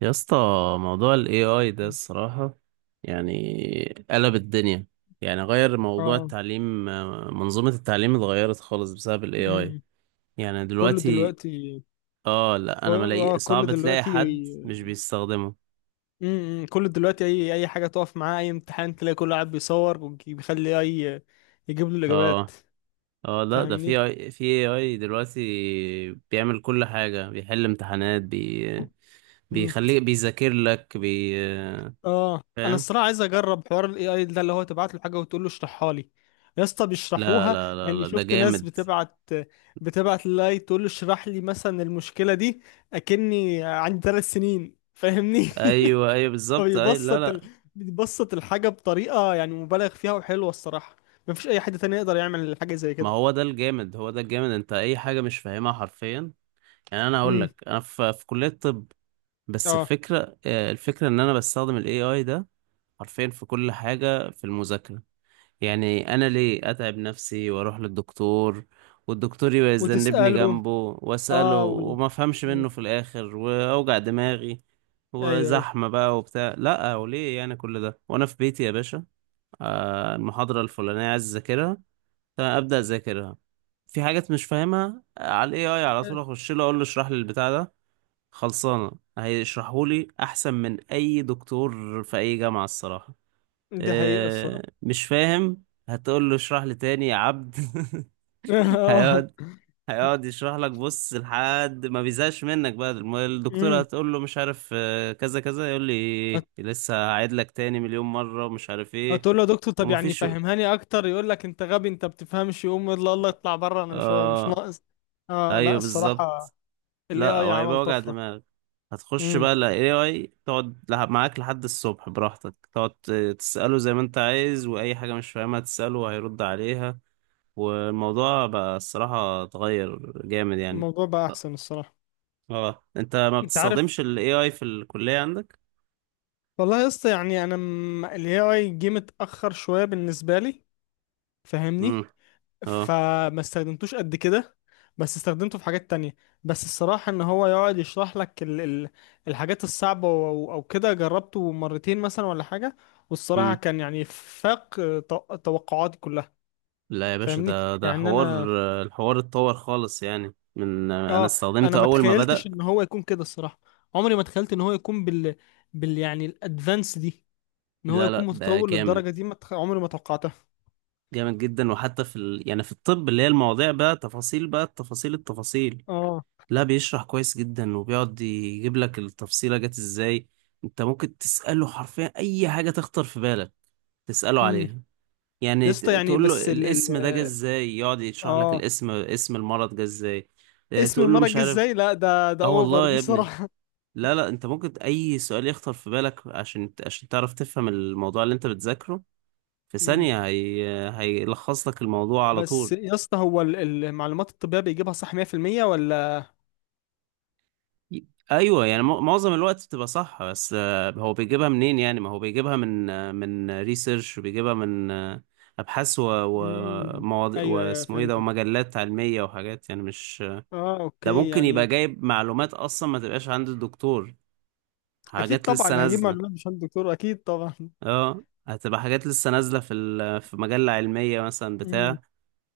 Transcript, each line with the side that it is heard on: right: يا اسطى، موضوع ال AI ده الصراحة يعني قلب الدنيا. يعني غير موضوع
left: اه
right: التعليم، منظومة التعليم اتغيرت خالص بسبب ال AI.
left: امم
right: يعني
left: كله
right: دلوقتي
left: دلوقتي.
right: اه، لا انا
left: اه
right: ملاقي
left: كله
right: صعب تلاقي
left: دلوقتي.
right: حد مش بيستخدمه.
left: كله دلوقتي، اي اي حاجه تقف معاه، اي امتحان تلاقي كله قاعد بيصور وبيخلي اي يجيب له الاجابات.
right: اه اه لا، ده في
left: فاهمني؟
right: AI، في AI دلوقتي بيعمل كل حاجة، بيحل امتحانات بي،
left: امم
right: بيخليك بيذاكر لك بي.
left: اه انا
right: فاهم.
left: الصراحه عايز اجرب حوار الاي اي ده، اللي هو تبعت له حاجه وتقول له اشرحها لي. يا اسطى
right: لا
left: بيشرحوها.
right: لا لا
left: يعني
right: لا ده
left: شفت ناس
right: جامد.
left: بتبعت، للاي تقول له اشرح لي مثلا المشكله دي، اكني عندي ثلاث سنين. فاهمني؟
right: ايوه بالظبط، ايوه لا
left: فبيبسط
right: لا
left: بيبسط الحاجة بطريقة يعني مبالغ فيها وحلوة الصراحة. مفيش أي حد تاني يقدر يعمل حاجة زي
right: ما
left: كده.
right: هو ده الجامد، هو ده الجامد، انت اي حاجة مش فاهمها حرفيا. يعني انا هقول
left: امم
right: لك، انا في كلية طب. بس
left: اه
right: الفكرة الفكرة ان انا بستخدم الاي اي ده حرفيا في كل حاجة في المذاكرة. يعني انا ليه اتعب نفسي واروح للدكتور والدكتور يبقى يذنبني
left: وتسأله.
right: جنبه، واسأله
left: اه وال...
right: وما افهمش
left: مم.
right: منه في الاخر واوجع دماغي
left: ايوه، ايوه،
right: وزحمة بقى وبتاع؟ لا، وليه يعني كل ده وانا في بيتي يا باشا؟ المحاضرة الفلانية عايز اذاكرها، فابدا اذاكرها، في حاجات مش فاهمها، على الاي اي على طول
left: آه،
right: اخش له اقول له اشرح لي البتاع ده، خلصانه. هيشرحه لي احسن من اي دكتور في اي جامعه الصراحه.
left: دي حقيقة
right: أه
left: الصراحة.
right: مش فاهم، هتقول له اشرح لي تاني يا عبد.
left: اه
right: هيقعد، هيقعد يشرح لك، بص لحد ما بيزهقش منك بقى. الدكتوره
left: امم
right: هتقول له مش عارف، كذا كذا يقول لي
left: هت-
right: لسه هعيد لك تاني 1000000 مره ومش عارف ايه.
left: هتقول له: يا دكتور طب يعني
right: ومفيش.
left: فهمهاني اكتر. يقول لك: انت غبي، انت بتفهمش. يقوم يلا الله اطلع بره، انا مش
right: اه
left: ناقص. اه لا،
right: ايوه
left: الصراحة
right: بالظبط.
left: الاي
right: لا
left: اي
right: هو
left: عمل
right: هيبقى وجع
left: طفرة.
right: دماغ. هتخش
left: امم
right: بقى ال AI تقعد معاك لحد الصبح براحتك، تقعد تسأله زي ما انت عايز، وأي حاجة مش فاهمها تسأله وهيرد عليها. والموضوع بقى الصراحة اتغير جامد يعني.
left: الموضوع بقى
right: طب-
left: احسن الصراحة.
right: اه، انت ما
left: انت عارف،
right: بتستخدمش ال AI في الكلية عندك؟
left: والله يا اسطى يعني انا الاي اي جه متاخر شويه بالنسبه لي.
right: امم.
left: فاهمني؟
right: اه.
left: فما استخدمتوش قد كده، بس استخدمته في حاجات تانية. بس الصراحه ان هو يقعد يشرح لك الحاجات الصعبه، او كده جربته مرتين مثلا ولا حاجه، والصراحه
right: امم.
left: كان يعني فاق توقعاتي كلها.
right: لا يا باشا،
left: فاهمني؟
right: ده ده
left: يعني
right: حوار. الحوار اتطور خالص يعني من انا
left: اه انا
right: استخدمته
left: ما
right: اول ما
left: تخيلتش
right: بدأ.
left: ان هو يكون كده الصراحه. عمري ما تخيلت ان هو يكون بال يعني الادفانس دي، ان هو
right: لا
left: يكون
right: لا ده
left: متطور
right: جامد،
left: للدرجه دي، ما تخ... عمري ما توقعتها.
right: جامد جدا. وحتى يعني في الطب اللي هي المواضيع بقى تفاصيل بقى، التفاصيل التفاصيل.
left: اه
right: لا بيشرح كويس جدا، وبيقعد يجيب لك التفصيلة جت ازاي. انت ممكن تسأله حرفيا اي حاجة تخطر في بالك، تسأله
left: امم
right: عليها.
left: يا
right: يعني
left: اسطى يعني
right: تقول له
left: بس ال ال
right: الاسم ده جه ازاي، يقعد يشرح لك
left: اه
right: الاسم، اسم المرض جه ازاي. اه،
left: اسم
right: تقول له مش
left: مرج
right: عارف.
left: ازاي؟ لا، ده
right: اه
left: اوفر
right: والله يا
left: دي
right: ابني.
left: صراحة.
right: لا، انت ممكن اي سؤال يخطر في بالك عشان عشان تعرف تفهم الموضوع اللي انت بتذاكره. في
left: امم
right: ثانية هي... هيلخص لك الموضوع على
left: بس
right: طول.
left: يا اسطى، هو المعلومات الطبية بيجيبها صح 100% ولا؟
right: ايوه، يعني معظم الوقت بتبقى صح، بس هو بيجيبها منين؟ يعني ما هو بيجيبها من من ريسيرش، وبيجيبها من ابحاث
left: امم
right: ومواضيع
left: ايوه، ايوه،
right: واسمه ايه ده،
left: فهمتك.
right: ومجلات علميه وحاجات يعني مش،
left: اه،
right: ده
left: اوكي
right: ممكن يبقى
left: يعني.
right: جايب معلومات اصلا ما تبقاش عند الدكتور،
left: اكيد
right: حاجات لسه
left: طبعا هجيب
right: نازله.
left: معلومات مش عند الدكتور، اكيد طبعا.
right: اه هتبقى حاجات لسه نازله في في مجله علميه مثلا
left: امم
right: بتاع.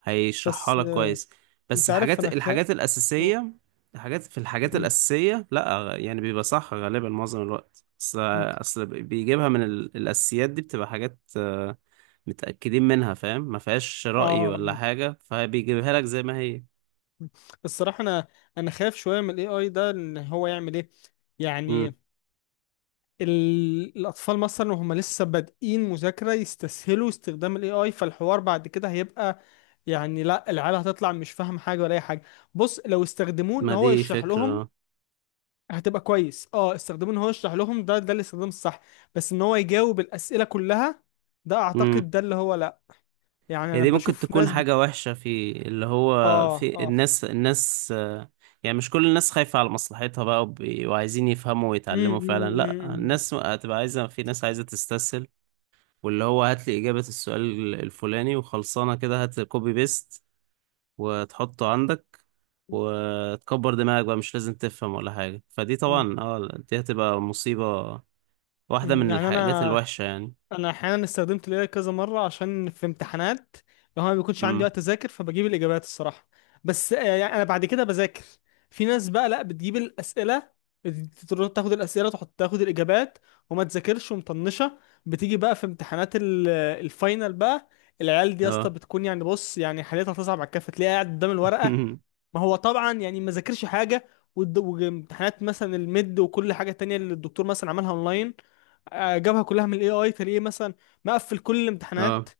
right: هيشرحها
left: بس
right: لك
left: آه،
right: كويس. بس
left: انت عارف،
right: الحاجات،
left: انا
right: الحاجات الأساسية الحاجات في الحاجات
left: مم.
right: الأساسية، لا يعني بيبقى صح غالبا معظم الوقت. أصل
left: مم.
right: أصل بيجيبها من الأساسيات دي، بتبقى حاجات متأكدين منها، فاهم؟ ما فيهاش رأي
left: اه
right: ولا حاجة، فبيجيبها لك زي ما هي.
left: الصراحة، انا خايف شوية من الاي اي ده، ان هو يعمل ايه.
right: مم.
left: يعني الاطفال مثلا وهم لسه بادئين مذاكره يستسهلوا استخدام الاي اي، فالحوار بعد كده هيبقى يعني لا، العيال هتطلع مش فاهم حاجه ولا اي حاجه. بص، لو استخدموه ان
right: ما
left: هو
right: دي
left: يشرح لهم
right: فكرة.
left: هتبقى كويس. اه، استخدموه ان هو يشرح لهم، ده الاستخدام الصح. بس ان هو يجاوب الاسئله كلها، ده
right: مم.
left: اعتقد ده اللي هو لا. يعني
right: هي
left: انا
right: دي ممكن
left: بشوف
right: تكون
left: ناس
right: حاجة وحشة، في اللي هو
left: اه،
right: في
left: اه.
right: الناس، يعني مش كل الناس خايفة على مصلحتها بقى، وعايزين يفهموا ويتعلموا فعلا.
left: أمم،
right: لا،
left: أمم،
right: الناس هتبقى عايزة، في ناس عايزة تستسهل، واللي هو هات لي إجابة السؤال الفلاني وخلصانة كده، هات كوبي بيست وتحطه عندك وتكبر دماغك بقى، مش لازم تفهم ولا حاجة. فدي
left: أمم،
right: طبعا اه، دي هتبقى مصيبة، واحدة
left: أمم.
right: من
left: يعني
right: الحاجات
left: انا
right: الوحشة يعني.
left: انا احيانا استخدمت الاي كذا مره عشان في امتحانات، لو انا ما بيكونش عندي
right: امم.
left: وقت اذاكر فبجيب الاجابات الصراحه. بس يعني انا بعد كده بذاكر. في ناس بقى لا بتجيب الاسئله، تروح تاخد الاسئله، تحط تاخد الاجابات وما تذاكرش ومطنشه. بتيجي بقى في امتحانات الفاينل بقى، العيال دي يا اسطى
right: اه.
left: بتكون يعني، بص يعني حالتها تصعب على الكافه، تلاقيها قاعد قدام الورقه. ما هو طبعا يعني ما ذاكرش حاجه، وامتحانات مثلا الميد وكل حاجه تانية اللي الدكتور مثلا عملها اونلاين، جابها كلها من الاي اي، تلاقيه مثلا مقفل كل الامتحانات
right: اه.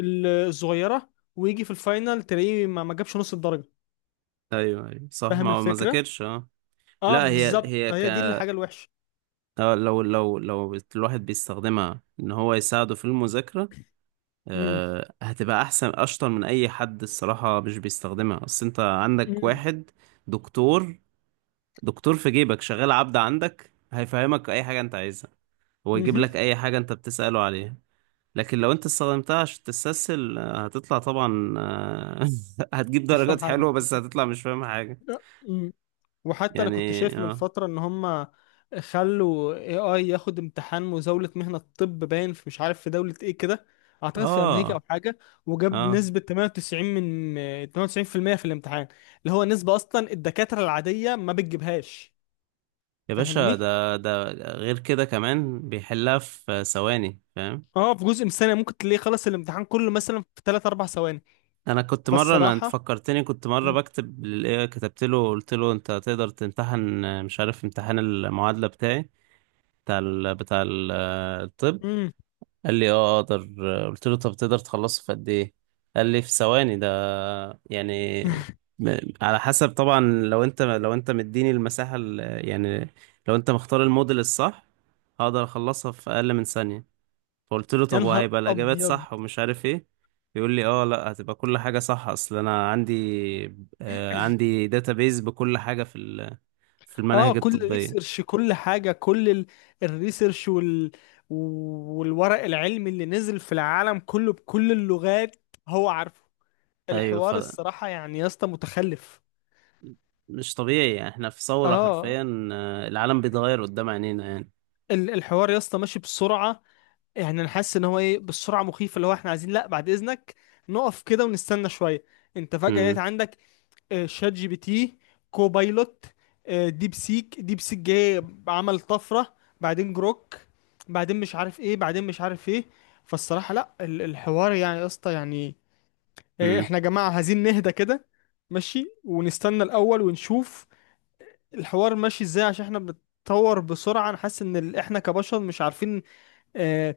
left: الصغيره، ويجي في الفاينل تلاقيه ما جابش نص الدرجه.
right: ايوه صح، ما
left: فاهم
right: هو ما
left: الفكره؟
right: ذاكرش. اه
left: اه
right: لا، هي
left: بالظبط،
right: هي ك
left: هي دي الحاجه الوحشه.
right: لو الواحد بيستخدمها ان هو يساعده في المذاكرة،
left: امم
right: هتبقى احسن، اشطر من اي حد الصراحة مش بيستخدمها. اصل انت عندك
left: امم
right: واحد دكتور، دكتور في جيبك شغال عبد عندك، هيفهمك اي حاجة انت عايزها، هو يجيب
left: مهم.
right: لك اي حاجة انت بتسأله عليها. لكن لو انت استخدمتها عشان تستسهل، هتطلع طبعا هتجيب
left: مش فاهم
right: درجات
left: حاجه.
right: حلوة بس هتطلع مش فاهم حاجة.
left: وحتى انا كنت
right: يعني
left: شايف من
right: اه.
left: فترة ان هم خلوا اي اي ياخد امتحان مزاولة مهنة الطب، باين في مش عارف في دولة ايه كده، اعتقد في امريكا
right: اه.
left: او حاجة، وجاب
right: اه
left: نسبة 98 من 98% في المية في الامتحان، اللي هو نسبة اصلا الدكاترة العادية ما بتجيبهاش.
right: يا باشا،
left: فاهمني؟
right: ده ده غير كده، كمان بيحلها في ثواني، فاهم؟
left: اه، في جزء من الثانية ممكن تلاقيه خلص الامتحان كله مثلا في 3 4 ثواني.
right: انا كنت مره، انا انت
left: فالصراحة.
right: فكرتني، كنت مره بكتب للايه، كتبت له قلت له انت تقدر تمتحن مش عارف امتحان المعادله بتاعي، بتاع ال... بتاع ال... الطب؟
left: امم
right: قال لي اه اقدر. قلت له طب تقدر تخلصه في قد ايه؟ قال لي في ثواني ده، يعني على حسب طبعا، لو انت مديني المساحه، يعني لو انت مختار الموديل الصح هقدر اخلصها في اقل من ثانيه. فقلت له
left: يا
right: طب
left: نهار
right: وهيبقى الإجابات
left: ابيض.
right: صح ومش عارف إيه؟ يقول لي اه لا هتبقى كل حاجة صح، أصل أنا عندي آه عندي داتابيز بكل حاجة في في
left: اه،
right: المناهج
left: كل
right: الطبية.
left: ريسيرش، كل حاجة، كل الريسيرش والورق العلمي اللي نزل في العالم كله بكل اللغات هو عارفه.
right: أيوه،
left: الحوار الصراحة يعني يا اسطى متخلف.
right: طبيعي يعني، إحنا في ثورة
left: اه،
right: حرفيا، العالم بيتغير قدام عينينا يعني.
left: الحوار يا اسطى ماشي بسرعة. يعني انا حاسس ان هو ايه بالسرعة مخيفة، اللي هو احنا عايزين لا بعد اذنك نقف كده ونستنى شوية. انت فجأة لقيت
right: امم.
left: عندك شات جي بي تي، كوبايلوت، ديب سيك جه عمل طفرة، بعدين جروك، بعدين مش عارف ايه، بعدين مش عارف ايه. فالصراحة لا، الحوار يعني يا اسطى يعني،
right: امم.
left: احنا يا جماعة عايزين نهدى كده، ماشي، ونستنى الأول ونشوف الحوار ماشي ازاي، عشان احنا بنتطور بسرعة. انا حاسس ان احنا كبشر مش عارفين آه،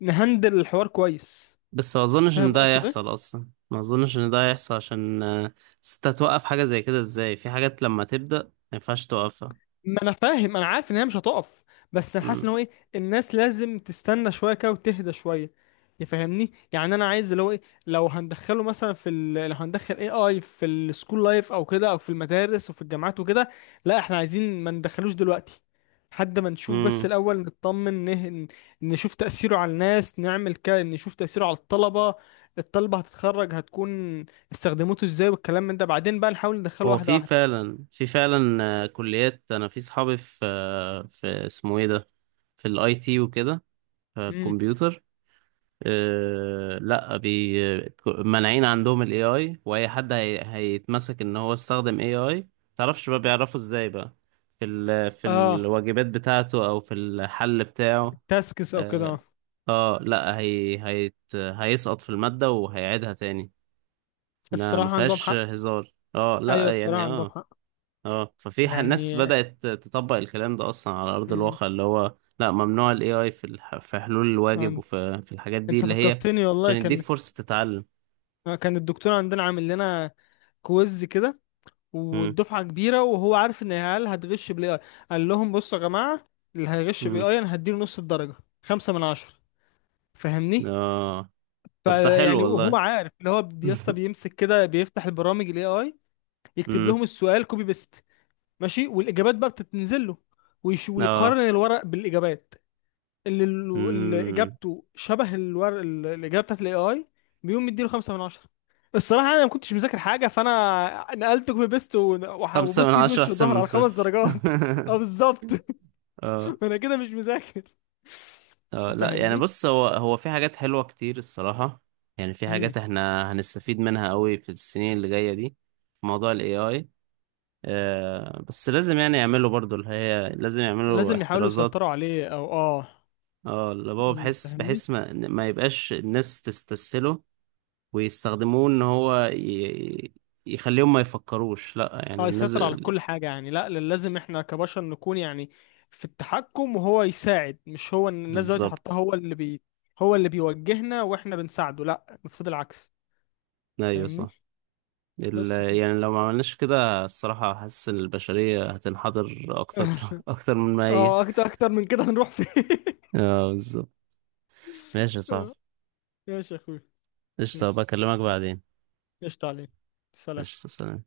left: نهندل الحوار كويس.
right: بس ما أظنش إن
left: فاهم
right: ده
left: اقصد ايه؟
right: هيحصل أصلا، ما أظنش إن ده هيحصل عشان أصل أنت توقف حاجة زي كده إزاي؟ في حاجات لما تبدأ ما ينفعش توقفها.
left: ما انا فاهم، انا عارف ان هي مش هتقف، بس انا حاسس ان هو ايه، الناس لازم تستنى شويه كده وتهدى شويه. يفهمني يعني، انا عايز اللي هو ايه، لو هندخله مثلا لو هندخل اي اي في السكول لايف او كده، او في المدارس وفي الجامعات وكده، لا احنا عايزين ما ندخلوش دلوقتي، لحد ما نشوف بس
right: امم.
left: الاول، نطمن نشوف تاثيره على الناس، نعمل كده نشوف تاثيره على الطلبه. الطلبه هتتخرج هتكون استخدمته ازاي، والكلام من ده بعدين بقى نحاول ندخله
right: هو
left: واحده
right: في
left: واحده.
right: فعلا في فعلا كليات انا في صحابي في في اسمه ايه ده، في الاي تي وكده، في
left: امم
right: الكمبيوتر، لا مانعين عندهم الاي اي، واي حد هي هيتمسك ان هو استخدم اي اي، متعرفش بقى بيعرفوا ازاي بقى، في
left: اه
right: الواجبات بتاعته او في الحل بتاعه.
left: تاسكس او
right: اه
left: كده.
right: لا هي هيسقط في المادة وهيعيدها تاني، ما ما
left: الصراحه عندهم
right: فيهاش
left: حق،
right: هزار اه،
left: ايوه
right: لا
left: الصراحه
right: يعني
left: عندهم
right: اه.
left: حق،
right: اه ففي ح- ناس
left: يعني.
right: بدأت تطبق الكلام ده اصلا على ارض
left: مم.
right: الواقع، اللي هو لا ممنوع الاي اي في في حلول الواجب
left: عن-
right: وفي في الحاجات دي
left: انت
right: اللي هي
left: فكرتني والله،
right: عشان
left: كان
right: يديك فرصة تتعلم.
left: كان الدكتور عندنا عامل لنا كويز كده،
right: امم.
left: والدفعه كبيره وهو عارف ان العيال هتغش بالاي اي. قال لهم: بصوا يا جماعه، اللي هيغش بالاي
right: امم.
left: اي انا هديله نص الدرجه، خمسة من عشرة. فاهمني؟
right: اه. طب ده حلو
left: فيعني وهو
right: والله.
left: عارف اللي هو بيسطا، بيمسك كده بيفتح البرامج الاي اي، يكتب
right: امم.
left: لهم السؤال كوبي بيست ماشي، والاجابات بقى بتتنزل له، ويقارن
right: اه.
left: الورق بالاجابات. اللي, اللي
right: امم.
left: اجابته شبه الاجابه بتاعت الاي اي بيقوم مديله خمسة من عشرة. الصراحه انا ما كنتش مذاكر حاجه، فانا نقلت كوبي بيست
right: خمسة من
left: وبص ايد
right: عشرة
left: وش
right: احسن
left: وظهر
right: من
left: على خمس
right: صفر.
left: درجات. اه بالظبط.
right: اه.
left: انا كده مش مذاكر.
right: اه لا يعني
left: فاهمني؟
right: بص، هو هو في حاجات حلوة كتير الصراحة، يعني في
left: امم
right: حاجات احنا هنستفيد منها قوي في السنين اللي جاية دي في موضوع ال AI. بس لازم يعني يعملوا برضو اللي هي لازم يعملوا
left: لازم يحاولوا
right: احترازات،
left: يسيطروا عليه، او اه.
right: اه اللي هو، بحس
left: فاهمني؟
right: بحس ما يبقاش الناس تستسهله، ويستخدموه ان يخليهم ما يفكروش. لا يعني
left: اه،
right: الناس،
left: يسيطر على كل حاجة يعني، لا لازم احنا كبشر نكون يعني في التحكم وهو يساعد، مش هو. إن الناس دلوقتي حطاه
right: بالظبط.
left: هو اللي بي هو اللي بيوجهنا واحنا بنساعده، لا المفروض العكس.
right: ايوه
left: فاهمني؟
right: صح.
left: بس كده.
right: يعني لو ما عملناش كده الصراحة حاسس ان البشرية هتنحدر اكتر، اكتر من ما هي.
left: اه، اكتر اكتر من كده هنروح فين؟
right: اه بالظبط. ماشي يا صاحبي.
left: ماشي يا اخوي.
right: قشطة،
left: ماشي.
right: بكلمك بعدين.
left: قشطة عليك. سلام.
right: قشطة، سلام.